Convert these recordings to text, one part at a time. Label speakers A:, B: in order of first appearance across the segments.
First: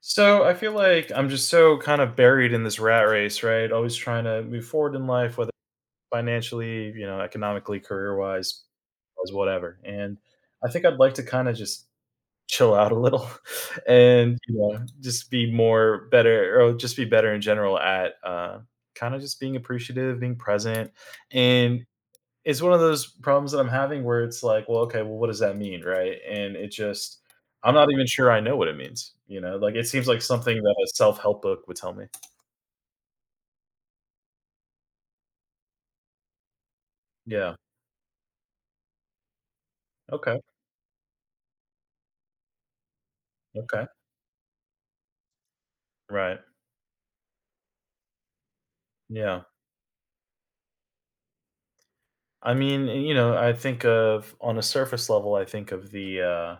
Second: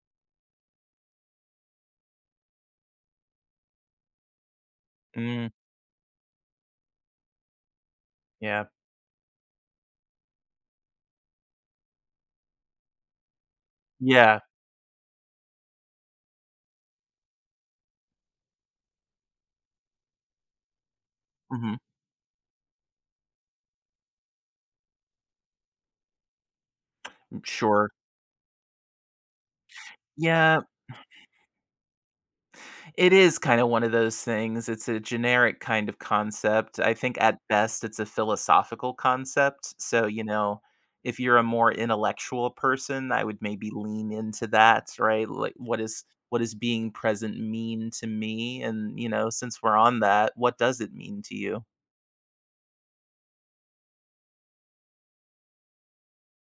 A: So I feel like I'm just so kind of buried in this rat race, right? Always trying to move forward in life,
B: Mm,
A: whether financially, economically, career wise,
B: yeah.
A: as whatever. And I think I'd like to kind of just chill out a little and
B: Yeah.
A: just be more better or just be better in general at kind of just being appreciative, being present.
B: Mhm.
A: And it's one of those problems that I'm having where it's like, well, okay, well, what does that mean, right?
B: Mm,
A: I'm not
B: sure.
A: even sure I know what it means. Like it seems like something
B: Yeah,
A: that a self help book would tell me.
B: it is kind of one of those things. It's a generic kind of concept. I think at
A: Yeah.
B: best it's a philosophical concept. So, you
A: Okay.
B: know, if you're a more intellectual person, I would maybe
A: Okay.
B: lean into that, right? Like what
A: Right.
B: does being present mean to me? And, you know,
A: Yeah.
B: since we're on that, what does it mean to you?
A: I mean, I think of, on a surface level, I think of the uh,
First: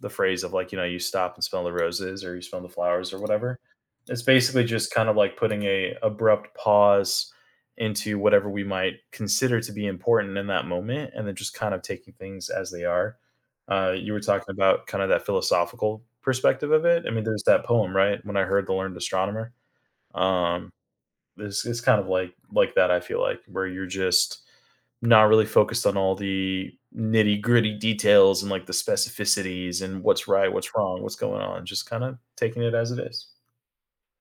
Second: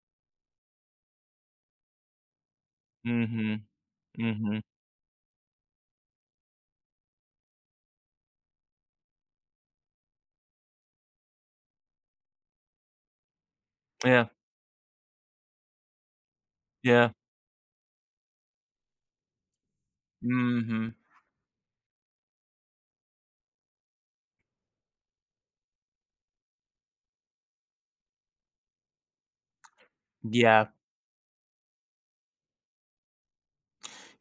A: the phrase of like you stop and smell the roses, or you smell the flowers, or whatever.
B: Mhm.
A: It's
B: Mhm.
A: basically just kind of like putting a abrupt pause into whatever we might consider to be important in that moment, and then just kind of taking things as they are. You were
B: Yeah.
A: talking about kind of that philosophical perspective of it.
B: Yeah.
A: I mean, there's that poem, right? When I heard the learned astronomer. um,
B: Mhm.
A: it's, it's kind of like that. I feel like, where you're just not really focused on all the nitty gritty details and like the specificities and what's right,
B: Yeah.
A: what's wrong, what's going on. Just kind of taking it as it is.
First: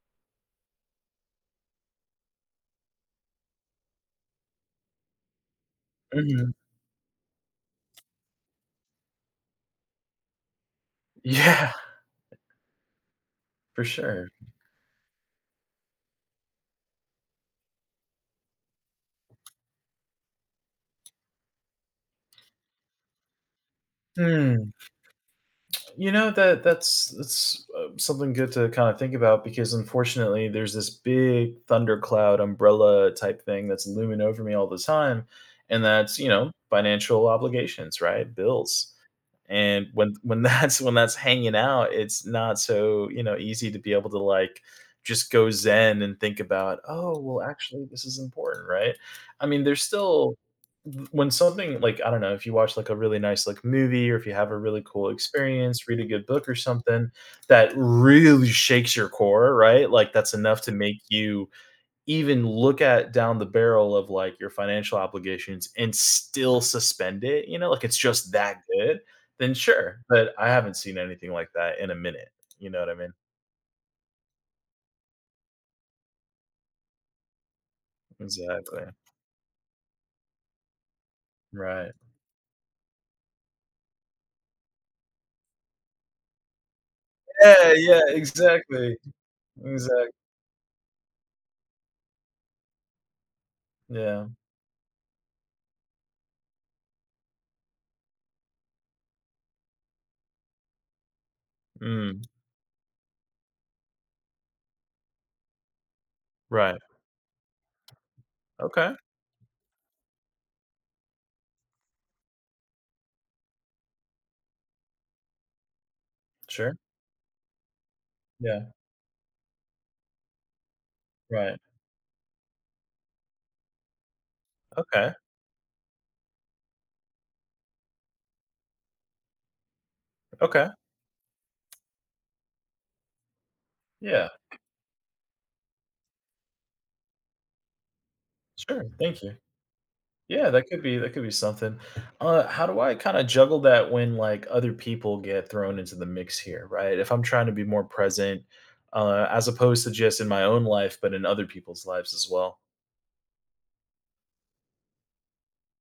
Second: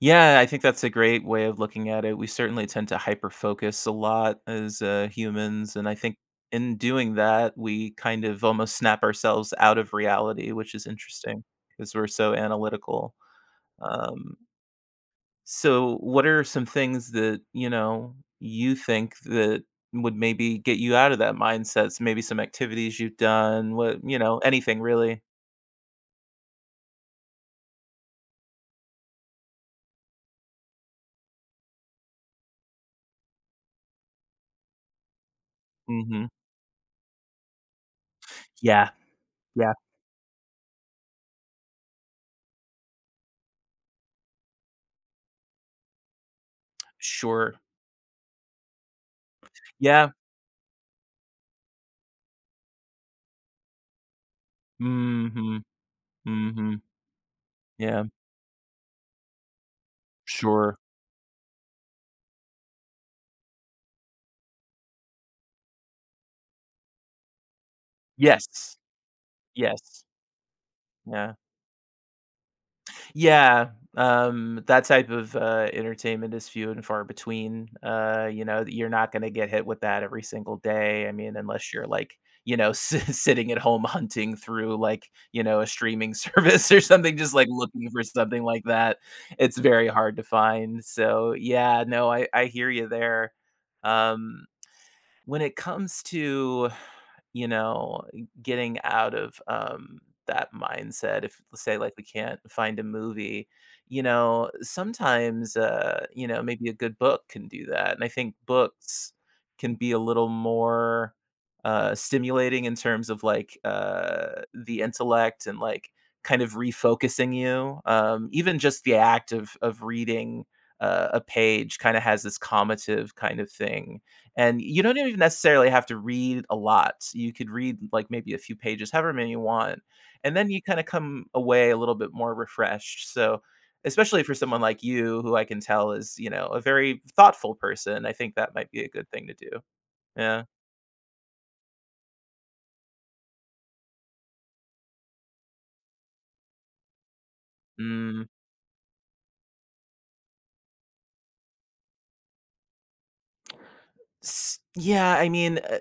B: Yeah, I think that's a great way of looking at it. We certainly tend to hyper focus a lot as humans. And I think
A: Mhm.
B: in doing that, we kind of almost snap ourselves out of reality, which is interesting
A: Yeah,
B: because we're so analytical.
A: for sure.
B: Um, so, what are some things that, you know, you think that would maybe get you out of that mindset? So maybe some activities you've done, what, you know,
A: Hmm.
B: anything really?
A: You know that that's something good to kind of think about, because unfortunately there's this big thundercloud umbrella type thing that's looming over me all the time, and that's
B: Hmm.
A: financial obligations, right?
B: Yeah.
A: Bills,
B: Yeah.
A: and when that's when that's hanging out, it's not so easy to be able to like just go zen and think about, oh, well
B: Sure.
A: actually this is important, right? I mean, there's
B: Yeah.
A: still, when something, like, I don't know, if you watch like a really nice like movie, or if you have a really cool
B: Hmm.
A: experience, read a good book or
B: Hmm.
A: something that
B: Yeah.
A: really shakes your core, right? Like, that's enough to
B: Sure.
A: make you even look at down the barrel of like your financial obligations and still suspend it, like it's just that
B: Yes.
A: good, then sure.
B: Yes.
A: But I haven't seen anything
B: Yeah.
A: like that in a minute. You know what I mean?
B: Yeah, that type of, entertainment is few and far between, you know,
A: Exactly.
B: you're not gonna get hit with that every single day. I mean, unless you're,
A: Right.
B: like, you know, sitting at home hunting through, like, you know, a streaming service or something, just, like,
A: Yeah,
B: looking
A: yeah,
B: for something like
A: exactly.
B: that. It's very
A: Exactly.
B: hard to find, so, yeah, no, I hear you there.
A: Yeah.
B: Um, when it comes to, you know, getting out of that mindset, if say like we
A: Mm,
B: can't find a movie, you know, sometimes you know, maybe a
A: right.
B: good book can do that, and I think
A: Okay.
B: books can be a little more stimulating in terms of like the intellect and like kind of
A: Sure.
B: refocusing you. Even
A: Yeah.
B: just the act of reading a
A: Right.
B: page kind of has this comative kind of thing, and you don't
A: Okay.
B: even necessarily have to read a lot. You could read like maybe a few pages, however many you want. And then you
A: Okay.
B: kind of come away a little bit more refreshed. So, especially
A: Yeah.
B: for someone like you, who I can tell is, you know, a very thoughtful person, I think that might be
A: Sure.
B: a good
A: Thank
B: thing to
A: you.
B: do. Yeah.
A: Yeah, that could be something. How do I kind of juggle that when like other people get thrown into the mix here, right? If I'm trying to be more
B: Mm.
A: present, as opposed to just in my own life, but in other people's lives as well.
B: Yeah. I mean,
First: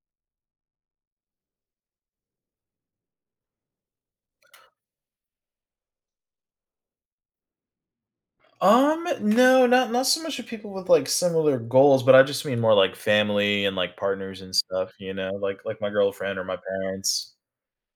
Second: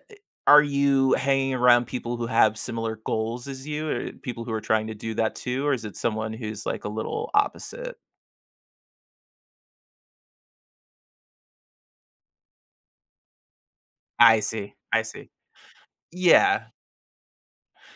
B: are you hanging around people who have similar goals as you, or people who are trying to do that too? Or is it someone who's like a little opposite?
A: No, not so much of people with like similar goals, but I just mean more like family and like
B: I
A: partners and
B: see.
A: stuff.
B: I
A: You
B: see.
A: know, like like my girlfriend or my
B: Yeah.
A: parents.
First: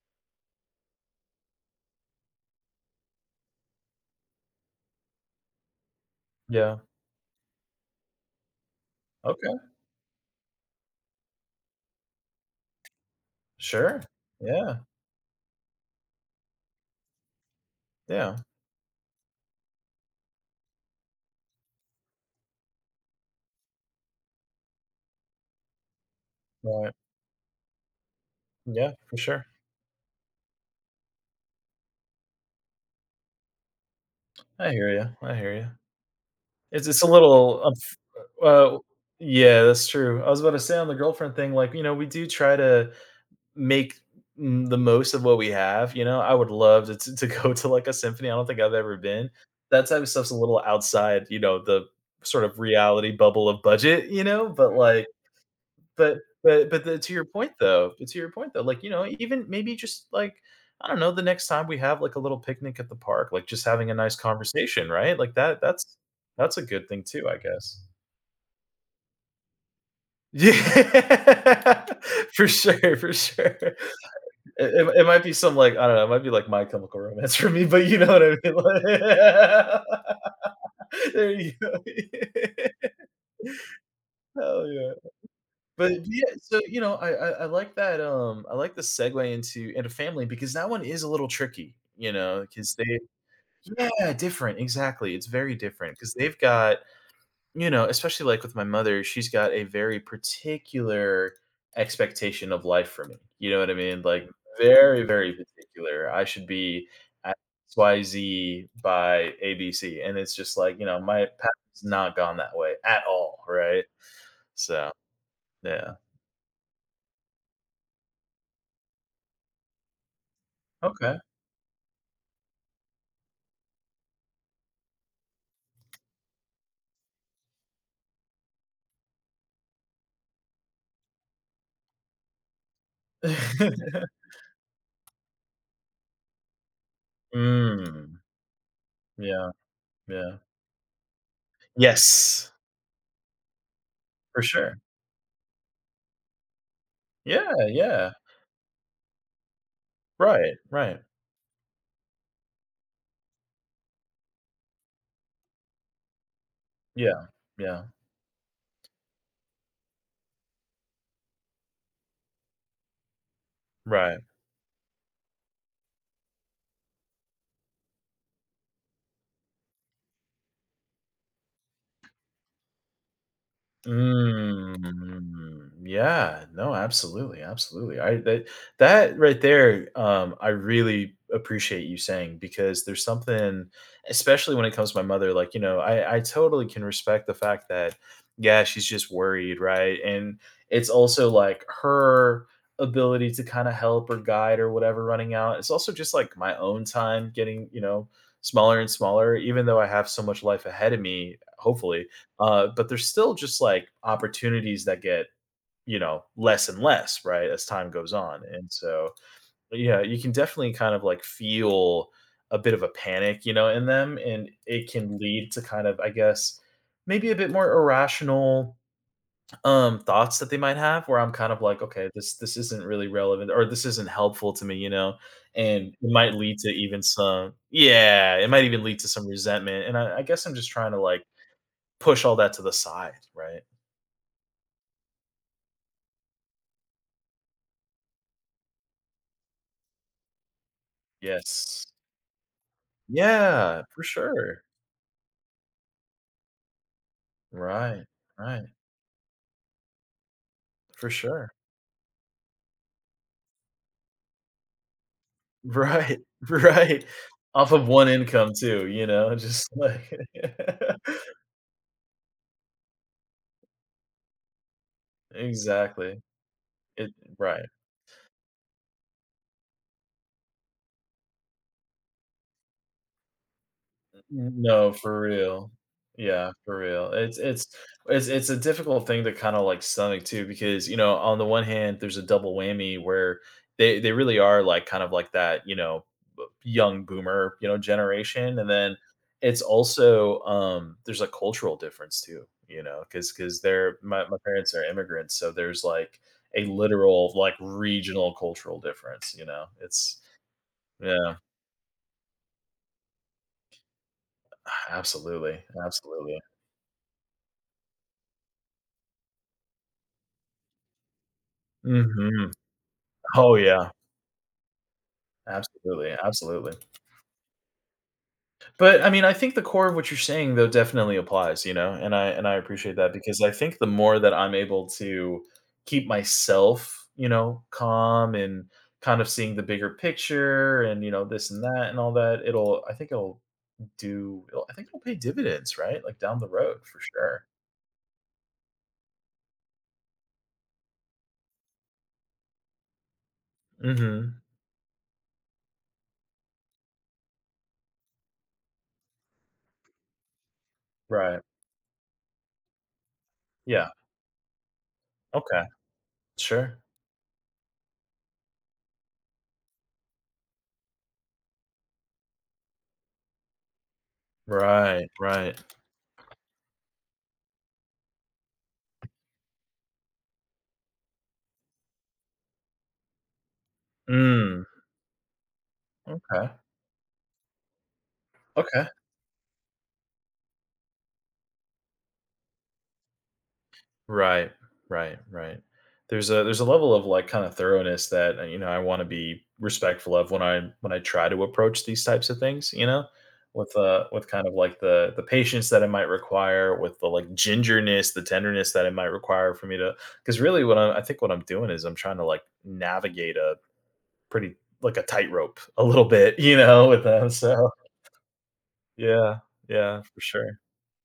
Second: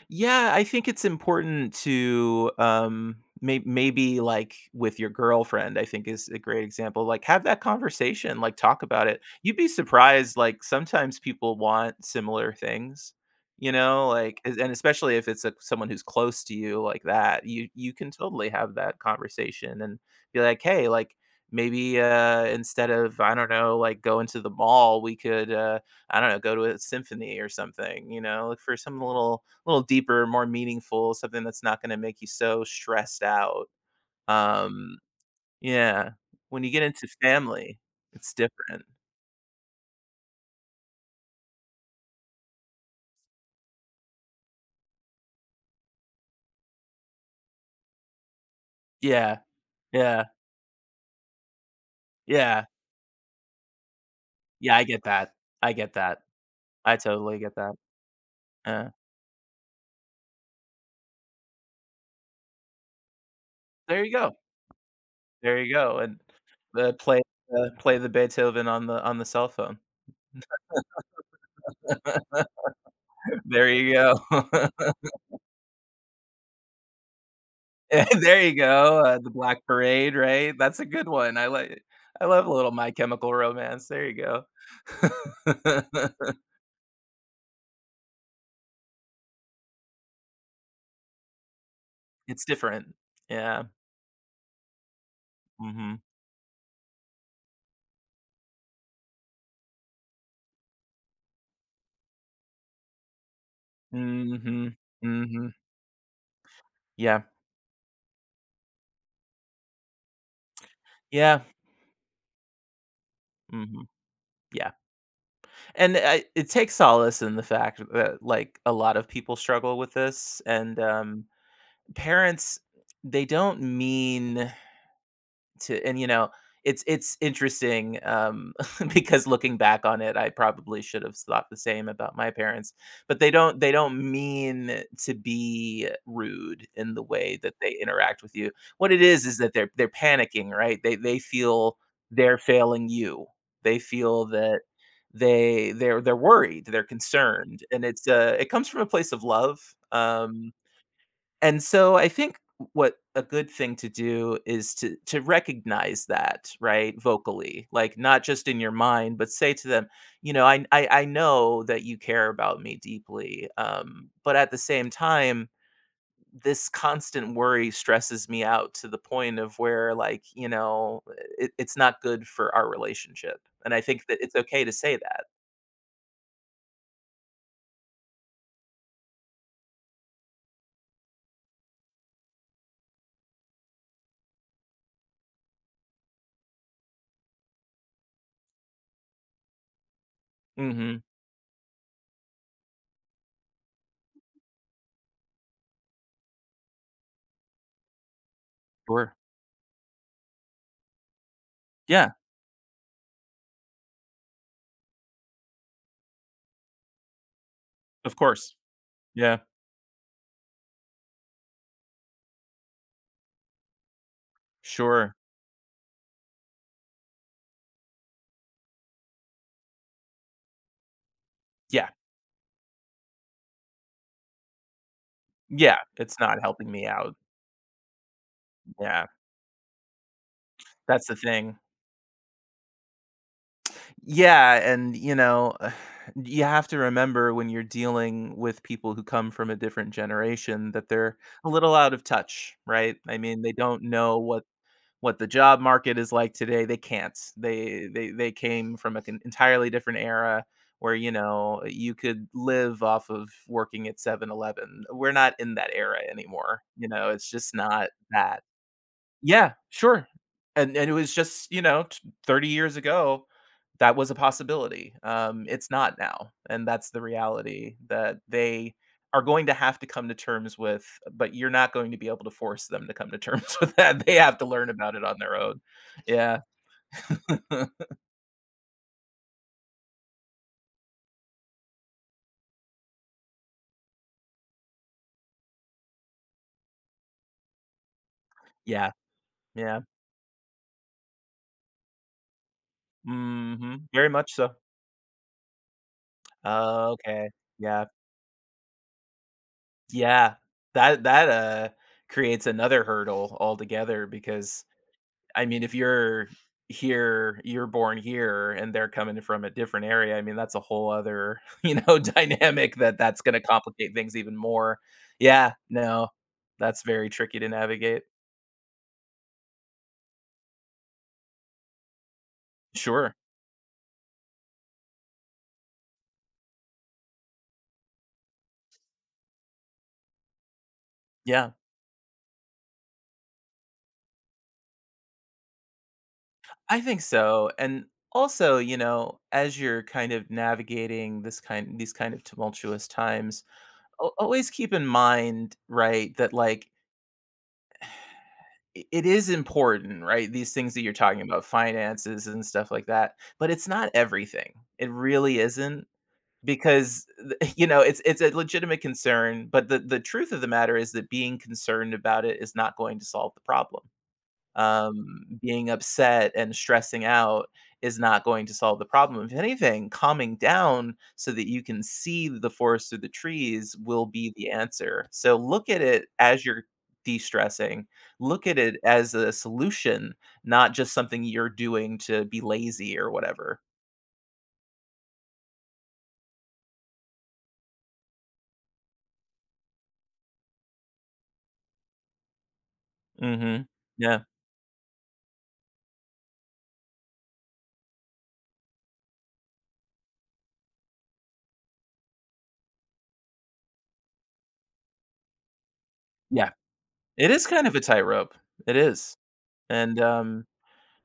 B: Yeah, I think it's important to maybe like with your girlfriend, I think is a great
A: Yeah.
B: example. Like have that conversation, like talk about it.
A: Okay.
B: You'd be surprised, like sometimes people want similar things. You
A: Sure.
B: know, like and
A: Yeah.
B: especially if it's a, someone who's close to you like that, you can
A: Yeah.
B: totally have that conversation and be like, "Hey, like maybe instead of, I don't know, like going to the mall, we could I don't know, go to a
A: Right.
B: symphony or something, you know, look for
A: Yeah.
B: some
A: For
B: little,
A: sure.
B: a little deeper, more meaningful, something that's not gonna make you so stressed out.
A: I hear
B: Um,
A: you, I hear you.
B: yeah, when you get
A: It's
B: into
A: a little
B: family,
A: unf
B: it's
A: uh,
B: different.
A: yeah, that's true. I was about to say, on the girlfriend thing, like, we do try to make, the most of what we have, you know? I would love to go to, like, a symphony. I don't think I've ever been.
B: Yeah,
A: That type of
B: yeah,
A: stuff's a little outside, the sort of
B: yeah.
A: reality bubble of budget, you know? But,
B: Yeah, I get
A: like,
B: that. I get that.
A: but
B: I
A: the to your
B: totally
A: point
B: get that.
A: though, like,
B: Yeah.
A: even maybe just, like, I don't know, the next time we have, like, a little picnic at the park, like, just having a
B: There you
A: nice
B: go.
A: conversation, right? Like,
B: There
A: that
B: you go,
A: that's
B: and
A: that's a good
B: the
A: thing
B: play
A: too, I guess.
B: the Beethoven on the cell phone.
A: Yeah. For sure, for sure.
B: There
A: It
B: you go.
A: it it might be some, like, I don't know, it might be, like, My Chemical Romance for me, but you
B: Yeah,
A: know what
B: there you go, The Black
A: I mean?
B: Parade, right? That's a good
A: Like There
B: one.
A: you go.
B: I love a little My Chemical Romance. There you
A: Hell yeah. But
B: go.
A: yeah, so I like that. I like the segue into family, because that one is a little tricky,
B: It's
A: because
B: different.
A: they,
B: Yeah.
A: yeah, different, exactly. It's very different
B: Mhm.
A: because they've got, especially like with my mother, she's got a very particular expectation of life for me. You know what I mean? Like,
B: Mhm.
A: very very
B: Mhm.
A: particular. I should be
B: Yeah.
A: at XYZ by ABC, and it's just like, my
B: Yeah.
A: path's not gone that way at all, right?
B: Mhm. Yeah.
A: So yeah,
B: And I it takes solace in the fact that, like, a lot of people struggle with this, and,
A: okay.
B: parents, they don't mean to. And, you know, it's interesting, because looking back on it, I probably should have thought the same about my parents, but they don't mean to be rude in the way that they
A: Mm.
B: interact with you. What it is
A: Yeah,
B: that they're
A: yeah.
B: panicking, right? They feel they're
A: Yes,
B: failing you. They feel
A: for
B: that
A: sure.
B: they're worried, they're
A: Yeah,
B: concerned, and it's,
A: yeah.
B: it comes from a place of love,
A: Right, right.
B: and so I think what a good thing to do is to recognize that, right?
A: Yeah,
B: Vocally.
A: yeah.
B: Like not just in your mind, but say to them, you know, I know that you care about me deeply.
A: Right.
B: But at the same time, this constant worry stresses me out to the point of where, like, you know, it's not good for our relationship. And I think that it's okay to say that.
A: Mm, yeah, no, absolutely, absolutely. I that that right there, I really appreciate you saying, because there's something, especially when it comes to my mother, like, I totally can respect the fact that, yeah, she's just worried, right? And it's
B: Hmm.
A: also like her ability to kind of help or guide or whatever running out. It's also just like my own time getting, smaller and
B: Sure.
A: smaller, even though I have so much life ahead of me, hopefully,
B: Yeah,
A: but there's still just like opportunities that get, less and less, right, as time goes
B: of
A: on.
B: course.
A: And so,
B: Yeah.
A: yeah, you can definitely kind of like feel a bit of a panic, in them. And it
B: Sure.
A: can lead to kind of, I guess, maybe a bit more irrational thoughts that they might have, where I'm kind of like,
B: Yeah.
A: okay, this isn't really relevant, or this isn't helpful to me,
B: Yeah.
A: and it
B: It's
A: might
B: not
A: lead
B: helping
A: to
B: me
A: even
B: out.
A: some, yeah, it might even lead
B: Yeah,
A: to some resentment. And I guess I'm just trying to
B: that's the
A: like
B: thing.
A: push all that to the side, right?
B: Yeah, and, you know, you have to remember when you're dealing with people who come from a different generation that they're a little
A: Yes.
B: out of touch, right? I mean, they don't
A: Yeah, for
B: know
A: sure.
B: what the job market is like today. They can't. They
A: Right,
B: they they
A: right,
B: came from an entirely different era where,
A: for
B: you
A: sure.
B: know, you could live off of working at Seven. We're not in that era
A: Right,
B: anymore, you
A: right.
B: know, it's just
A: Off of
B: not
A: 1
B: that.
A: income too,
B: Yeah,
A: just
B: sure.
A: like
B: And it was just, you know, t 30 years ago, that was a possibility. It's not
A: Exactly.
B: now, and that's the
A: It Right.
B: reality that they are going to have to come to terms with, but you're not going to be able to force them to come to terms with that. They have to
A: N
B: learn
A: no,
B: about it on
A: for
B: their own.
A: real.
B: Yeah.
A: Yeah, for real. It's it's it's it's a difficult thing to kinda, like, stomach too, because, on the one hand, there's a double whammy where they really are, like, kind of like that, b young boomer, generation, and
B: Yeah,
A: then it's
B: yeah.
A: also, there's a cultural difference too, because 'cause 'cause
B: Mhm.
A: they're
B: Very
A: my
B: much
A: my
B: so.
A: parents are immigrants, so there's, like, a
B: Okay.
A: literal, like,
B: Yeah.
A: regional cultural difference, you know? It's,
B: Yeah. That,
A: yeah,
B: creates another hurdle altogether because, I
A: absolutely,
B: mean, if you're
A: absolutely.
B: here, you're born here, and they're coming from a different area. I mean, that's a whole other, you know,
A: Mhm.
B: dynamic that that's going to
A: Oh, yeah.
B: complicate things even more. Yeah, no,
A: Absolutely, absolutely.
B: that's very tricky to navigate.
A: But, I mean, I think the core of what you're saying, though, definitely applies, and I appreciate
B: Sure.
A: that, because I think the more that I'm able to keep myself, calm, and kind of seeing the bigger picture and, this
B: Yeah,
A: and that and all that, it'll, I think it'll pay dividends, right? Like, down the road
B: I
A: for
B: think
A: sure.
B: so. And also, you know, as you're kind of navigating these kind of tumultuous times,
A: Mhm.
B: always keep in mind, right, that like it is important, right? These things that you're talking
A: Right.
B: about, finances and stuff like that, but it's
A: Yeah.
B: not everything. It really
A: Okay.
B: isn't
A: Sure.
B: because you know, it's a legitimate concern, but the truth of the matter is that being concerned about it is not going to solve the problem,
A: Right, right.
B: being upset and stressing out is not going to solve the problem. If anything, calming down so that you can see the forest through the trees will be the
A: Mm,
B: answer. So look at it as
A: okay.
B: you're de stressing, look at it
A: Okay.
B: as a solution, not just something you're doing to be lazy or whatever.
A: Right, right, right. There's a level of like kind of thoroughness that I want to be respectful of when I try to approach these types of things.
B: Hmm. Yeah.
A: With kind of like the patience that it might require, with the like gingerness, the tenderness that it might require for me to. Because really, what I think what I'm doing is, I'm trying to like navigate a pretty, like, a tightrope a little bit.
B: Yeah.
A: With them.
B: It is kind
A: So
B: of a tightrope. It is.
A: yeah,
B: And
A: yeah, for sure,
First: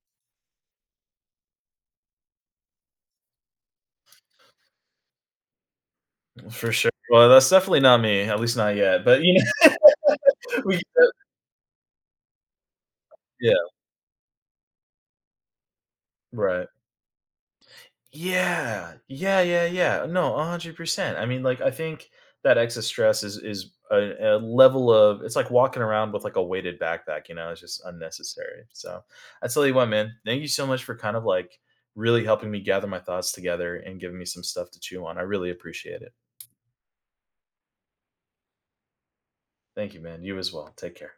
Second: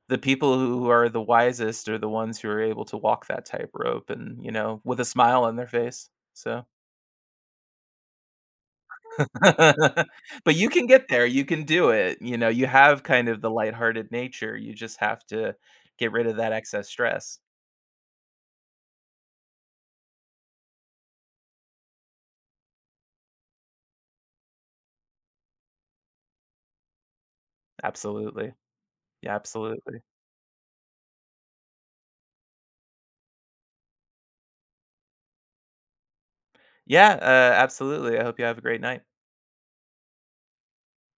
B: the people who are the wisest are the ones who are able to walk that tightrope and, you know, with a smile on their face. So
A: for sure. Well, that's definitely not me. At least not yet. But
B: but you
A: we,
B: can get there, you can do it, you know, you have kind of the
A: yeah,
B: lighthearted nature, you just have to get rid of that
A: right.
B: excess stress.
A: Yeah. Yeah, yeah, yeah. No, 100%. I mean, like, I think that excess stress is a, level of, it's like walking around with like a weighted backpack, it's just
B: Absolutely.
A: unnecessary. So
B: Yeah,
A: I tell you what,
B: absolutely.
A: man, thank you so much for kind of like really helping me gather my thoughts together and giving me some stuff to chew on. I really appreciate it.
B: Yeah, absolutely. I hope you have a great night.
A: Thank you, man. You as well. Take care.